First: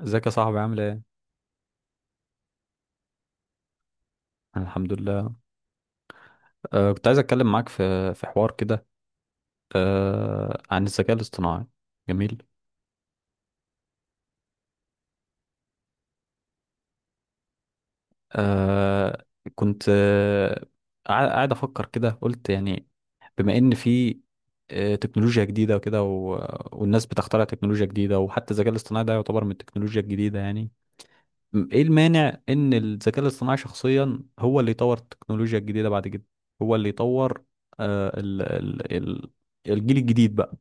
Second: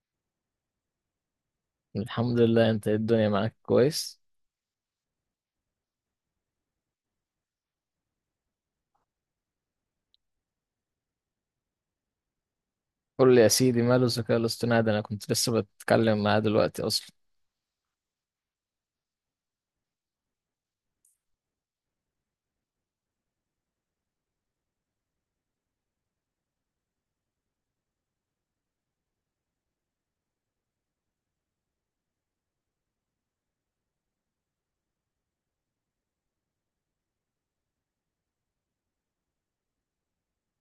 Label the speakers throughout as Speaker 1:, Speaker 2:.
Speaker 1: ازيك يا صاحبي، عامل ايه؟
Speaker 2: الحمد لله، انت ايه؟ الدنيا معاك كويس؟
Speaker 1: أنا الحمد لله. كنت عايز اتكلم معاك في حوار كده، عن الذكاء الاصطناعي. جميل.
Speaker 2: قول لي يا سيدي، ماله الذكاء الاصطناعي ده؟ انا كنت لسه بتكلم معاه دلوقتي اصلا.
Speaker 1: أه كنت، قاعد افكر كده، قلت يعني بما ان في تكنولوجيا جديده وكده، والناس بتخترع تكنولوجيا جديده، وحتى الذكاء الاصطناعي ده يعتبر من التكنولوجيا الجديده يعني. ايه المانع ان الذكاء الاصطناعي شخصيا هو اللي يطور التكنولوجيا الجديده بعد كده؟ هو اللي يطور أه ال ال ال الجيل الجديد بقى.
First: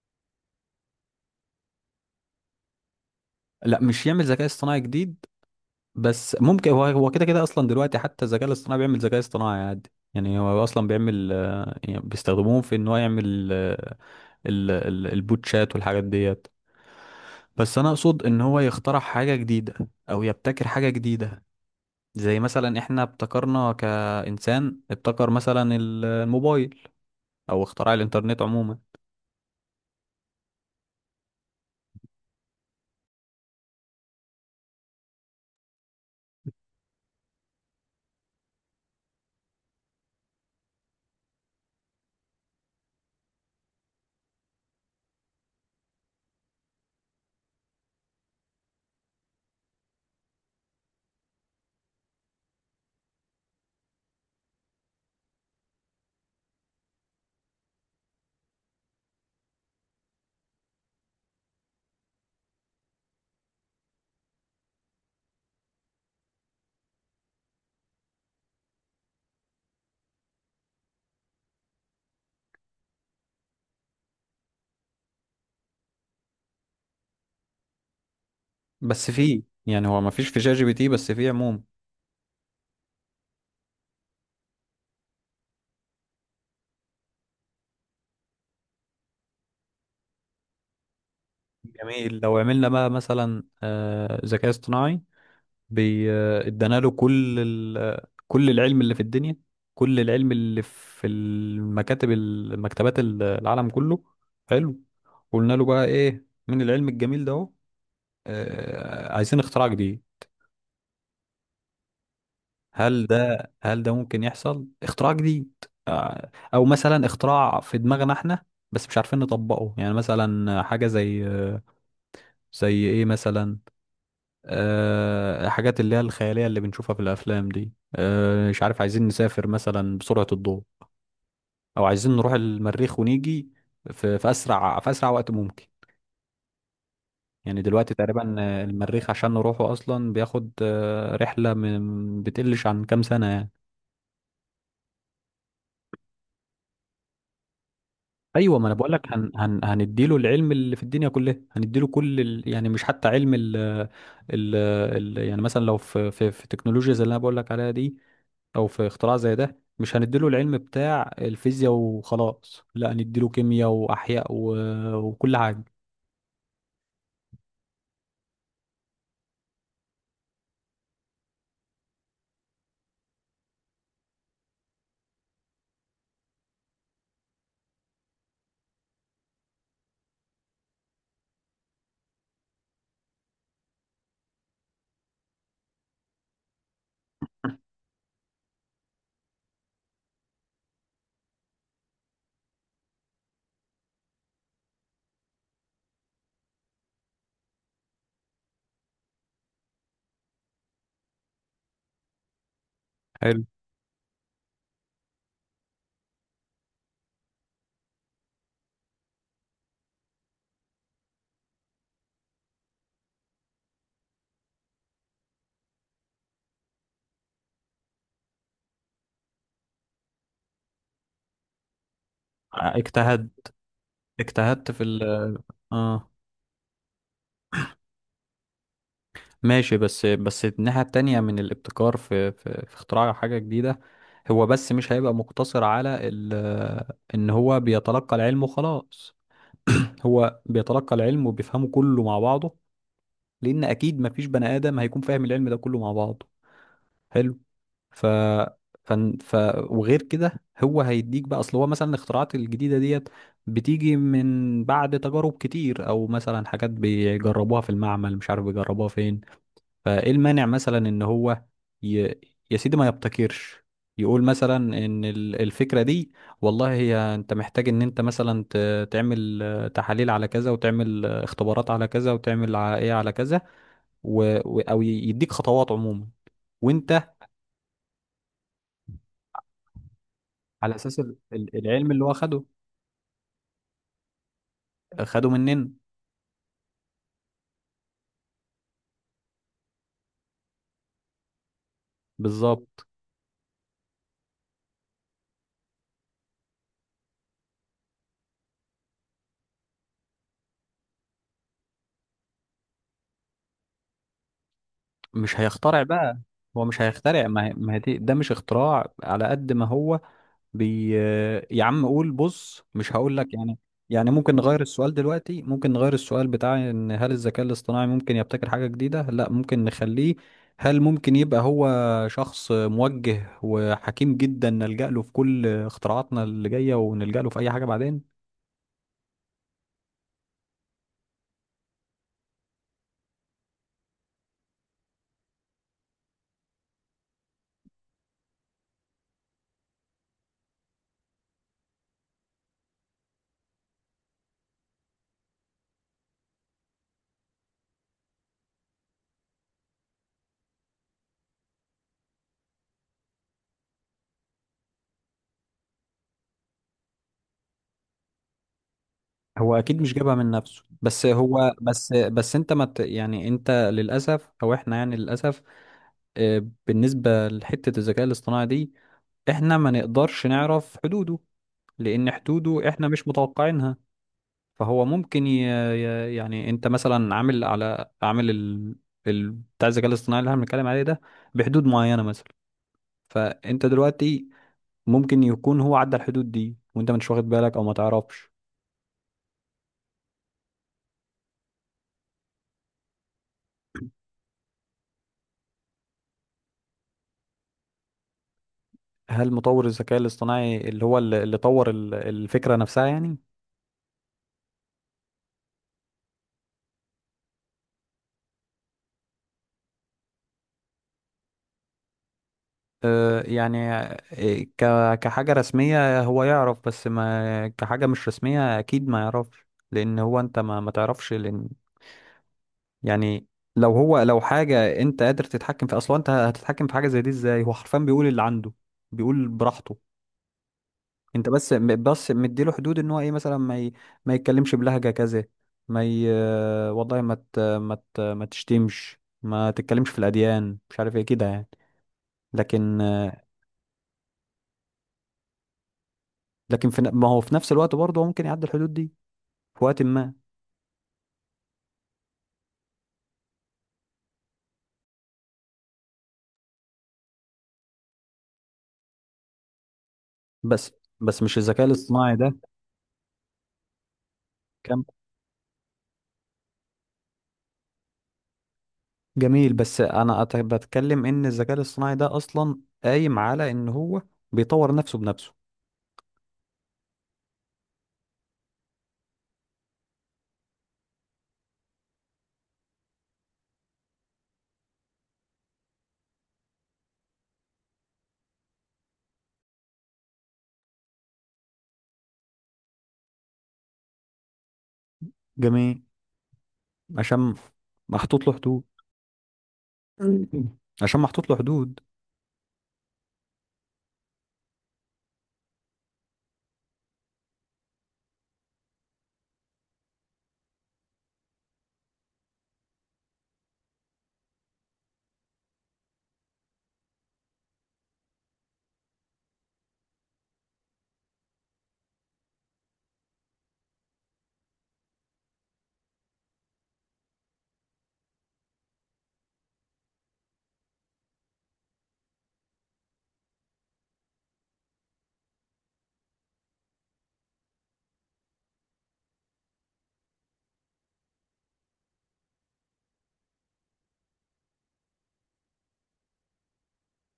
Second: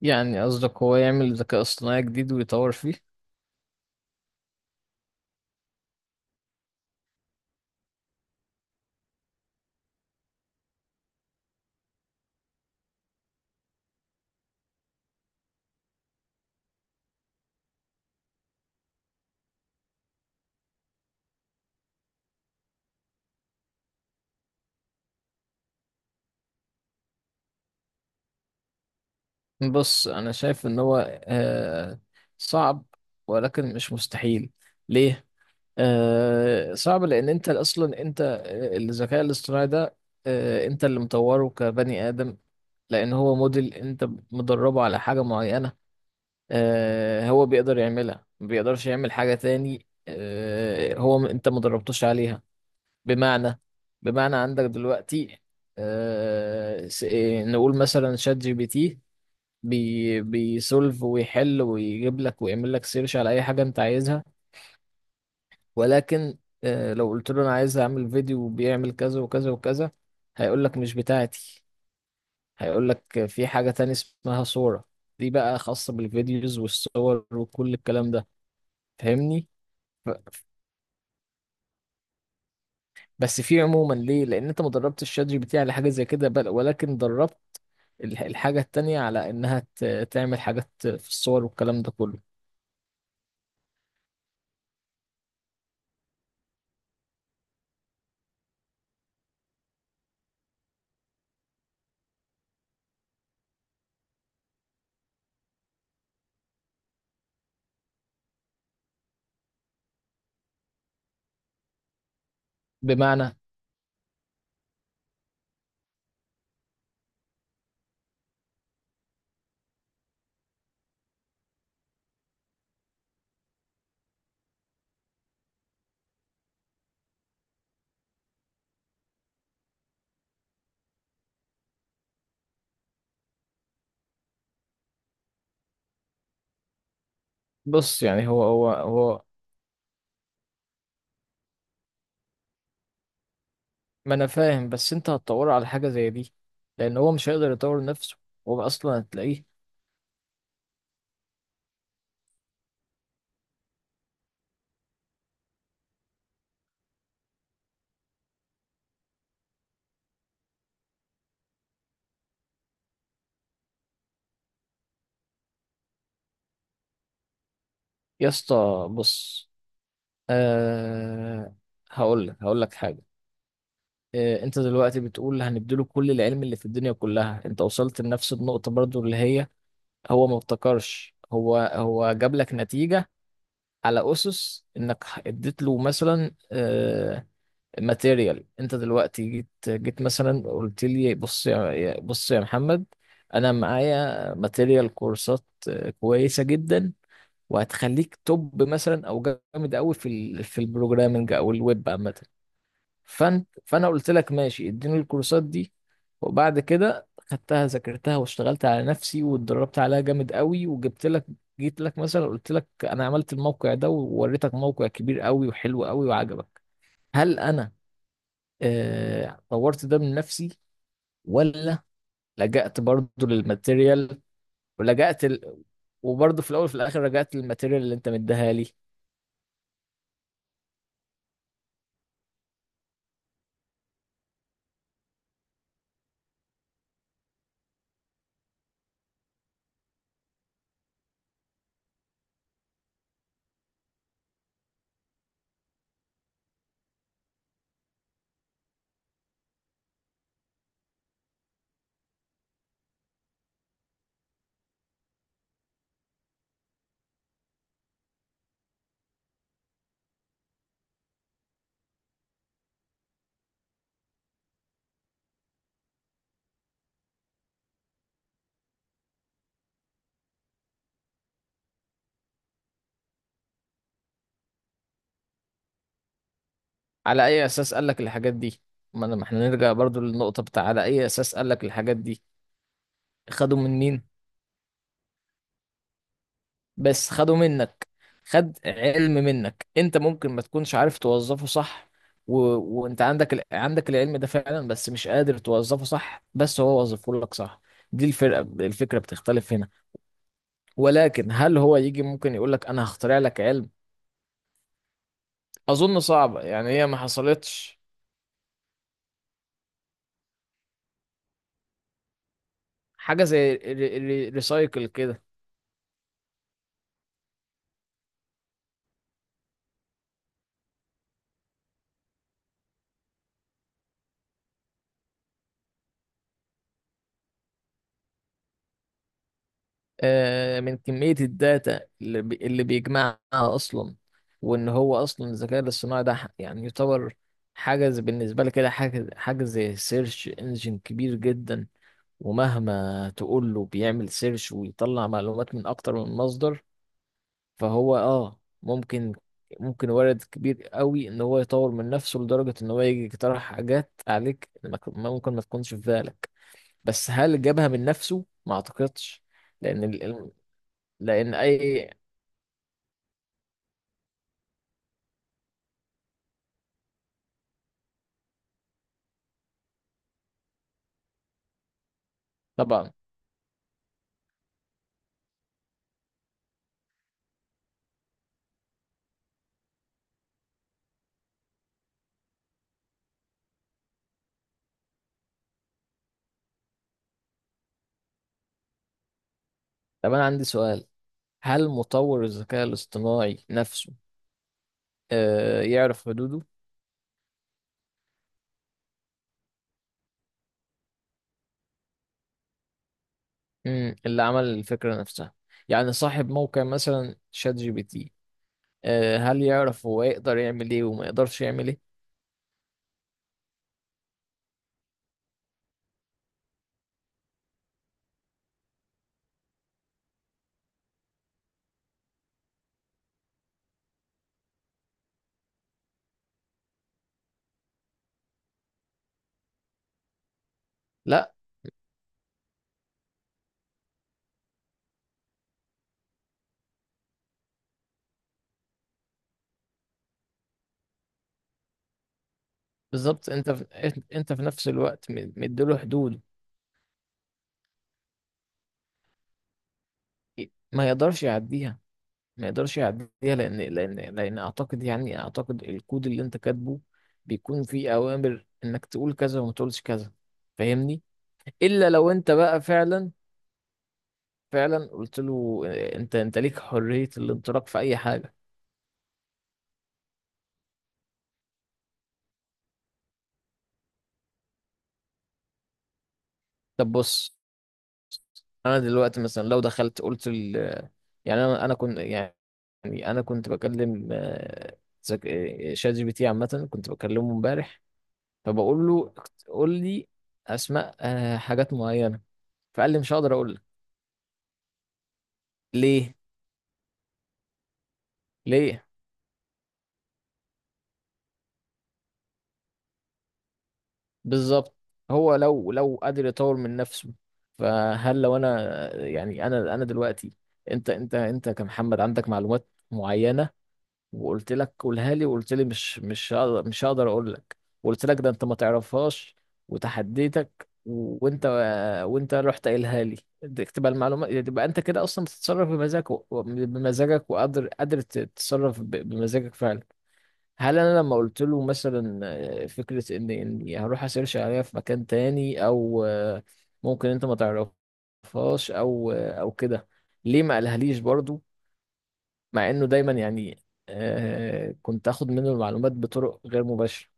Speaker 2: يعني قصدك هو يعمل ذكاء اصطناعي جديد ويطور فيه؟
Speaker 1: لا، مش يعمل ذكاء اصطناعي جديد، بس ممكن هو كده كده اصلا. دلوقتي حتى الذكاء الاصطناعي بيعمل ذكاء اصطناعي عادي يعني. هو اصلا بيعمل، يعني بيستخدموه في ان هو يعمل، البوتشات والحاجات ديت. بس انا اقصد ان هو يخترع حاجة جديدة، او يبتكر حاجة جديدة، زي مثلا احنا ابتكرنا كإنسان، ابتكر مثلا الموبايل، او اختراع الانترنت عموما.
Speaker 2: بص، انا شايف ان هو آه صعب ولكن مش مستحيل. ليه؟ صعب لان انت اصلا انت آه، الذكاء الاصطناعي ده انت اللي مطوره كبني ادم. لان هو موديل انت مدربه على حاجه معينه. هو بيقدر يعملها، ما بيقدرش يعمل حاجة تاني هو انت ما دربتوش عليها. بمعنى، بمعنى عندك دلوقتي آه، س- إيه، نقول مثلا شات جي بي تي بيسولف ويحل ويجيب لك ويعمل لك سيرش على اي حاجة انت عايزها. ولكن لو قلت له انا عايز اعمل فيديو بيعمل كذا وكذا وكذا، هيقول لك مش بتاعتي. هيقول لك في حاجة تاني اسمها صورة. دي بقى خاصة بالفيديوز والصور وكل الكلام ده.
Speaker 1: بس في
Speaker 2: فاهمني؟
Speaker 1: يعني، هو ما فيش في
Speaker 2: ف-
Speaker 1: شات جي بي تي، بس في عموما.
Speaker 2: بس في عموما ليه؟ لان انت ما دربتش الشات جي بي تي على حاجه زي كده، بل ولكن دربت الحاجه التانية على انها تعمل حاجات في الصور والكلام ده
Speaker 1: جميل. لو
Speaker 2: كله.
Speaker 1: عملنا بقى مثلا ذكاء اصطناعي، بي- ادانا له كل ال... كل العلم اللي في الدنيا، كل العلم اللي في المكتبات، العالم كله. حلو. قلنا له بقى، ايه، من العلم الجميل ده اهو، عايزين اختراع جديد. هل
Speaker 2: بمعنى،
Speaker 1: ده هل ده ممكن يحصل اختراع جديد؟ او مثلا اختراع في دماغنا احنا بس مش عارفين نطبقه، يعني مثلا حاجة زي، زي ايه مثلا؟ حاجات اللي هي الخيالية اللي بنشوفها في الأفلام دي. مش عارف، عايزين نسافر مثلا بسرعة الضوء، أو عايزين نروح المريخ ونيجي في أسرع وقت ممكن. يعني دلوقتي
Speaker 2: بص يعني
Speaker 1: تقريبا،
Speaker 2: هو هو
Speaker 1: المريخ
Speaker 2: هو
Speaker 1: عشان نروحه أصلا بياخد رحلة من بتقلش عن كام سنة يعني.
Speaker 2: ما انا فاهم، بس انت هتطور على حاجه زي دي لان هو مش هيقدر يطور نفسه.
Speaker 1: أيوة،
Speaker 2: هو
Speaker 1: ما أنا بقول
Speaker 2: اصلا
Speaker 1: لك، هن
Speaker 2: هتلاقيه.
Speaker 1: هن هنديله العلم اللي في الدنيا كلها، هنديله كل ال، يعني مش حتى علم ال، يعني مثلا لو في تكنولوجيا زي اللي أنا بقول لك عليها دي، او في اختراع زي ده، مش هنديله العلم بتاع الفيزياء وخلاص، لا، نديله كيمياء واحياء، وكل حاجه.
Speaker 2: يا اسطى بص، أه هقول لك، هقول لك حاجه. أه انت دلوقتي بتقول هنديله كل العلم اللي في الدنيا كلها، انت وصلت لنفس النقطه برضو اللي هي هو ما ابتكرش. هو جاب لك نتيجة على أسس إنك اديت له مثلا ماتيريال. أنت دلوقتي جيت مثلا قلت لي بص يا، بص يا محمد، أنا معايا ماتيريال كورسات كويسة جدا وهتخليك توب مثلا، أو جامد أوي في في البروجرامنج أو الويب عامة.
Speaker 1: حلو.
Speaker 2: فانا قلت لك ماشي، اديني الكورسات دي. وبعد كده خدتها، ذاكرتها واشتغلت على نفسي واتدربت عليها جامد قوي وجبت لك، جيت لك مثلا قلت لك انا عملت الموقع ده ووريتك موقع كبير قوي وحلو قوي وعجبك. هل انا طورت ده من نفسي ولا لجأت برضو
Speaker 1: اجتهد،
Speaker 2: للماتيريال؟
Speaker 1: اجتهدت في ال.
Speaker 2: ولجأت ال...
Speaker 1: اه.
Speaker 2: وبرضو في الاول وفي الاخر رجعت للماتيريال اللي انت مديها لي.
Speaker 1: ماشي، بس بس الناحيه التانية من الابتكار، في اختراع حاجه جديده، هو بس مش هيبقى مقتصر على ان هو بيتلقى العلم وخلاص. هو بيتلقى العلم وبيفهمه كله مع بعضه، لان اكيد مفيش بني ادم هيكون فاهم العلم ده كله مع بعضه. حلو. ف ف, ف... وغير كده، هو هيديك بقى. اصل هو مثلا الاختراعات الجديده ديت بتيجي من بعد تجارب كتير، او مثلا حاجات بيجربوها في المعمل، مش عارف بيجربوها فين. فايه المانع مثلا ان هو، ي... يا سيدي، ما يبتكرش؟ يقول مثلا ان الفكره دي، والله هي انت محتاج ان انت مثلا تعمل تحاليل على كذا، وتعمل اختبارات على كذا، وتعمل ايه على كذا، او يديك خطوات عموما، وانت.
Speaker 2: على اي اساس قال لك الحاجات دي؟ ما احنا نرجع برضو للنقطة بتاع
Speaker 1: على
Speaker 2: على
Speaker 1: اساس
Speaker 2: اي اساس قال لك
Speaker 1: العلم
Speaker 2: الحاجات
Speaker 1: اللي هو
Speaker 2: دي.
Speaker 1: خده.
Speaker 2: خدوا من مين؟
Speaker 1: خده مننا.
Speaker 2: بس خدوا منك. خد علم منك، انت ممكن ما تكونش عارف توظفه صح. و...
Speaker 1: بالظبط.
Speaker 2: وانت عندك عندك العلم ده فعلا بس مش قادر توظفه صح، بس هو وظفه لك صح. دي الفرقة. الفكرة بتختلف هنا. ولكن هل هو يجي ممكن يقول لك انا هخترع لك علم؟
Speaker 1: مش هيخترع
Speaker 2: اظن
Speaker 1: بقى.
Speaker 2: صعبة
Speaker 1: هو
Speaker 2: يعني،
Speaker 1: مش
Speaker 2: هي ما
Speaker 1: هيخترع، ما هي- ما هي
Speaker 2: حصلتش.
Speaker 1: دي- ده مش اختراع على قد ما هو بي يا عم قول بص. مش هقول
Speaker 2: حاجة
Speaker 1: لك
Speaker 2: زي
Speaker 1: يعني. يعني ممكن نغير
Speaker 2: الريسايكل
Speaker 1: السؤال
Speaker 2: كده.
Speaker 1: دلوقتي، ممكن نغير السؤال بتاع ان، هل الذكاء الاصطناعي ممكن يبتكر حاجة جديدة؟ لا، ممكن نخليه. هل ممكن يبقى هو شخص موجه وحكيم جدا نلجأ له في كل اختراعاتنا اللي جاية، ونلجأ له في اي حاجة بعدين؟
Speaker 2: من كمية الداتا اللي بيجمعها أصلا. وإن هو أصلا الذكاء الاصطناعي ده يعني يعتبر حاجة بالنسبة لي كده، حاجة زي سيرش انجن كبير جدا، ومهما تقول له بيعمل سيرش ويطلع معلومات من أكتر من مصدر. فهو آه ممكن، ممكن وارد كبير قوي إن هو يطور من نفسه لدرجة إن هو يجي يقترح حاجات عليك ما ك- ممكن ما تكونش في بالك. بس هل جابها من نفسه؟ ما أعتقدش.
Speaker 1: هو اكيد مش جابها
Speaker 2: لأن،
Speaker 1: من نفسه، بس
Speaker 2: لأن
Speaker 1: هو،
Speaker 2: أي
Speaker 1: بس بس انت، ما ت- يعني انت للاسف، او احنا يعني للاسف، بالنسبه لحته الذكاء الاصطناعي دي، احنا ما نقدرش نعرف حدوده، لان حدوده احنا
Speaker 2: طبعا.
Speaker 1: مش متوقعينها. فهو ممكن، يعني انت مثلا عامل، على عامل بتاع الذكاء الاصطناعي اللي احنا بنتكلم عليه ده، بحدود معينه مثلا. فانت دلوقتي ممكن يكون هو عدى الحدود دي وانت مش واخد بالك، او ما تعرفش.
Speaker 2: طب أنا عندي سؤال، هل مطور الذكاء الاصطناعي نفسه آه يعرف حدوده؟
Speaker 1: هل مطور الذكاء الاصطناعي اللي هو، اللي طور الفكرة نفسها يعني؟
Speaker 2: مم. اللي عمل الفكرة نفسها، يعني صاحب موقع مثلا شات جي بي تي، آه هل يعرف هو يقدر يعمل إيه وما يقدرش يعمل إيه؟
Speaker 1: يعني كحاجة رسمية هو يعرف، بس ما كحاجة مش رسمية أكيد ما يعرفش. لأن هو، أنت ما تعرفش، لأن يعني لو هو، لو حاجة أنت قادر تتحكم في، أصلا أنت هتتحكم في حاجة زي دي إزاي؟ هو حرفيا بيقول اللي عنده، بيقول براحته. انت
Speaker 2: لا.
Speaker 1: بس، بس مديله حدود ان هو، ايه، مثلا ما يتكلمش بلهجة كذا، ما ي... والله ما تشتمش، ما تتكلمش في الأديان، مش عارف ايه كده يعني. لكن
Speaker 2: بالظبط. أنت في نفس الوقت مديله حدود.
Speaker 1: لكن ما هو في نفس الوقت برضه هو ممكن يعدي الحدود دي في وقت ما.
Speaker 2: ما يقدرش يعديها، ما يقدرش يعديها. لأن أعتقد يعني، أعتقد الكود اللي أنت كاتبه بيكون فيه أوامر إنك تقول كذا وما تقولش كذا.
Speaker 1: بس
Speaker 2: فاهمني؟
Speaker 1: بس مش الذكاء
Speaker 2: الا لو
Speaker 1: الاصطناعي
Speaker 2: انت
Speaker 1: ده،
Speaker 2: بقى فعلا، فعلا
Speaker 1: كان.
Speaker 2: قلت له انت ليك حرية الانطلاق في اي حاجة.
Speaker 1: جميل. بس انا بتكلم ان الذكاء الاصطناعي ده اصلا قايم على ان هو بيطور نفسه بنفسه.
Speaker 2: طب بص، انا دلوقتي مثلا لو دخلت قلت يعني انا كنت يعني، انا كنت بكلم آه، ذك... آه، شات جي بي تي عامة، كنت بكلمه امبارح. فبقول له قول لي اسماء حاجات معينة. فقال لي مش هقدر اقول لك.
Speaker 1: جميل.
Speaker 2: ليه؟
Speaker 1: عشان محطوط له حدود.
Speaker 2: ليه؟
Speaker 1: عشان محطوط له حدود.
Speaker 2: بالظبط. هو لو، لو قادر يطور من نفسه، فهل لو انا، يعني انا دلوقتي، انت كمحمد عندك معلومات معينه، وقلت لك قولها لي وقلت لي مش هقدر، مش هقدر اقول لك، وقلت لك ده انت ما تعرفهاش وتحديتك وانت، وانت رحت قايلها لي، دي تبقى المعلومات، تبقى انت كده اصلا بتتصرف بمزاجك بمزاجك، وقادر، قادر تتصرف بمزاجك فعلا. هل انا لما قلت له مثلا فكره ان اني هروح اسيرش عليها في مكان تاني او ممكن انت ما تعرفهاش او او كده، ليه ما قالهاليش برضو؟ مع انه دايما يعني كنت اخد منه المعلومات بطرق غير مباشره.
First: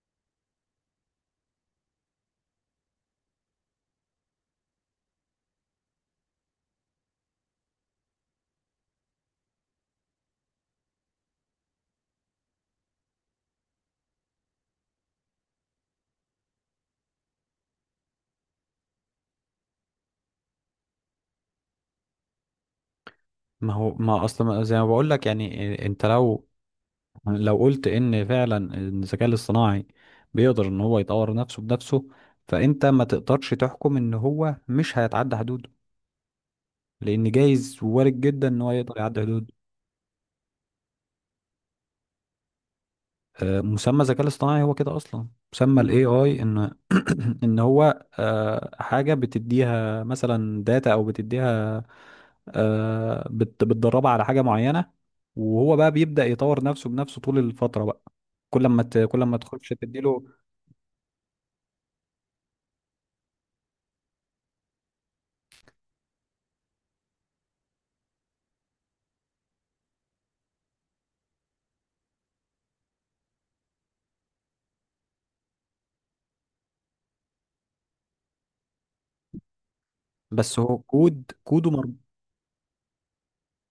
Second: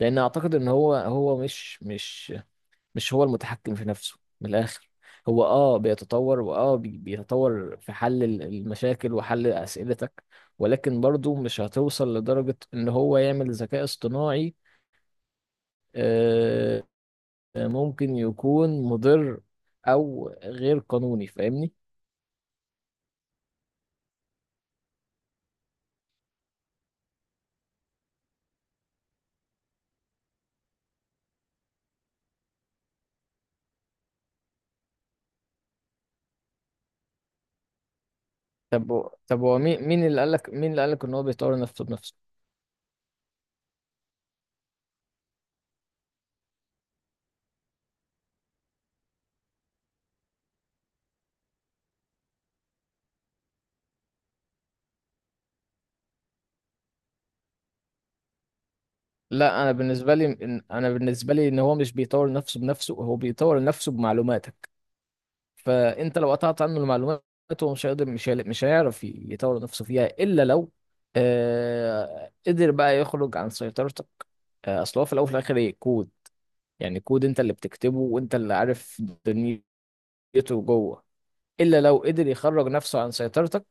Speaker 2: لان اعتقد ان هو مش هو المتحكم في نفسه من الآخر. هو اه بيتطور، بيتطور في حل المشاكل وحل أسئلتك. ولكن برضو مش هتوصل لدرجة ان هو يعمل ذكاء اصطناعي آه، ممكن يكون مضر او غير قانوني. فاهمني؟
Speaker 1: ما هو، ما اصلا زي ما بقول لك يعني، انت لو، لو قلت ان فعلا إن الذكاء الاصطناعي بيقدر ان هو يطور نفسه بنفسه، فانت ما تقدرش تحكم ان هو مش هيتعدى حدوده، لان جايز وارد جدا ان هو يقدر
Speaker 2: طب
Speaker 1: يعدي
Speaker 2: طب
Speaker 1: حدوده.
Speaker 2: هو، مين اللي قالك، مين اللي قالك ان هو بيطور نفسه بنفسه؟
Speaker 1: مسمى الذكاء الاصطناعي هو كده اصلا. مسمى الاي اي ان، ان هو حاجه بتديها مثلا داتا، او بتديها بتدربه على حاجة معينة، وهو بقى بيبدأ يطور نفسه بنفسه طول الفترة بقى، كل ما
Speaker 2: لا،
Speaker 1: تخش
Speaker 2: انا بالنسبه
Speaker 1: تديله.
Speaker 2: لي، انا بالنسبه لي ان هو مش بيطور نفسه بنفسه، هو بيطور نفسه بمعلوماتك. فانت لو قطعت عنه المعلومات، هو مش هيقدر مش هي- مش هيعرف يطور نفسه فيها، الا لو آه قدر بقى يخرج عن سيطرتك. آه، اصل هو في الاول وفي الاخر ايه؟ كود. يعني كود انت اللي بتكتبه وانت اللي عارف دنيته
Speaker 1: بس هو
Speaker 2: جوه.
Speaker 1: كود، كوده
Speaker 2: الا لو
Speaker 1: مربوط.
Speaker 2: قدر يخرج نفسه عن سيطرتك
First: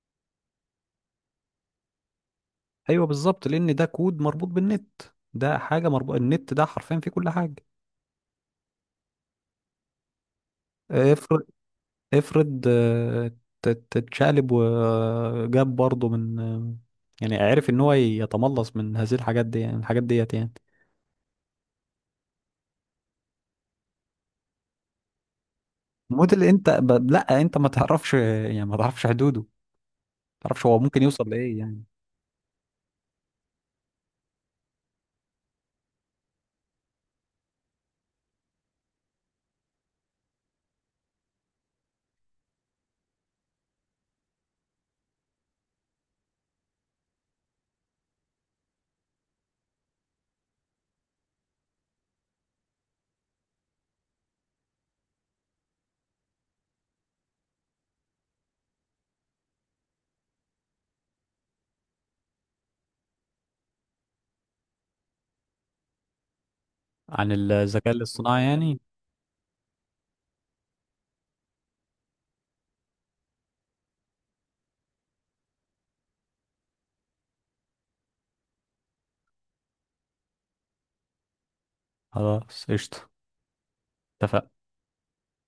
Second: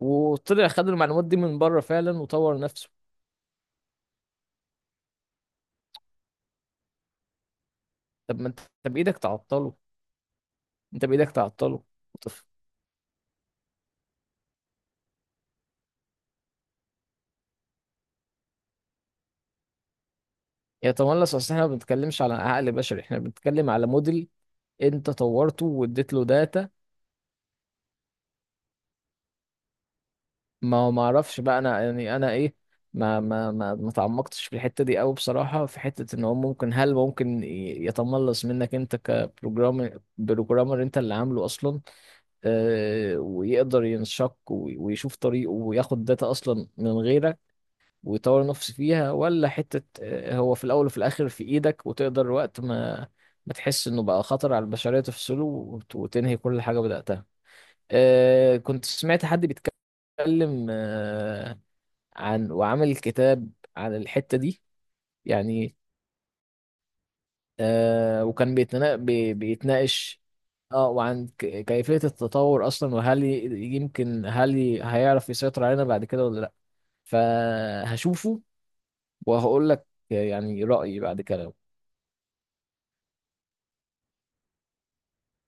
Speaker 2: وطلع خد المعلومات دي من بره فعلا وطور نفسه.
Speaker 1: ايوه بالظبط. لان ده كود مربوط بالنت. ده حاجة مربوط النت، ده حرفيا فيه كل حاجة.
Speaker 2: طب ما انت، أنت بايدك تعطله، انت بايدك
Speaker 1: افرض،
Speaker 2: تعطله. وطف-
Speaker 1: افرض تتشقلب، وجاب برضه من، يعني عرف ان هو يتملص من هذه الحاجات دي، يعني الحاجات ديت يعني.
Speaker 2: يتملص؟ اصل احنا ما بنتكلمش على عقل بشري، احنا بنتكلم على موديل انت طورته واديت له
Speaker 1: موديل انت
Speaker 2: داتا.
Speaker 1: لا، انت ما تعرفش يعني، ما تعرفش حدوده، ما تعرفش
Speaker 2: ما
Speaker 1: هو
Speaker 2: هو ما
Speaker 1: ممكن يوصل
Speaker 2: اعرفش
Speaker 1: لايه
Speaker 2: بقى انا،
Speaker 1: يعني.
Speaker 2: يعني انا ايه، ما تعمقتش في الحته دي قوي بصراحه، في حته ان هو ممكن، هل ممكن يتملص منك انت كبروجرامر، بروجرامر انت اللي عامله اصلا. آه، ويقدر ينشق ويشوف طريقه وياخد داتا اصلا من غيرك ويطور نفسه فيها، ولا حته آه هو في الاول وفي الاخر في ايدك وتقدر وقت ما ما تحس انه بقى خطر على البشريه تفصله وتنهي كل حاجه بداتها. آه كنت سمعت حد بيتكلم عن، وعمل كتاب عن الحتة دي يعني.
Speaker 1: عن الذكاء
Speaker 2: آه
Speaker 1: الاصطناعي
Speaker 2: وكان
Speaker 1: يعني.
Speaker 2: بيتنا، بيتناقش اه وعن كيفية التطور أصلا، وهل يمكن، هل هيعرف يسيطر علينا بعد كده ولا لأ. فهشوفه وهقول لك يعني رأيي بعد كده.
Speaker 1: خلاص قشطة. اتفقنا.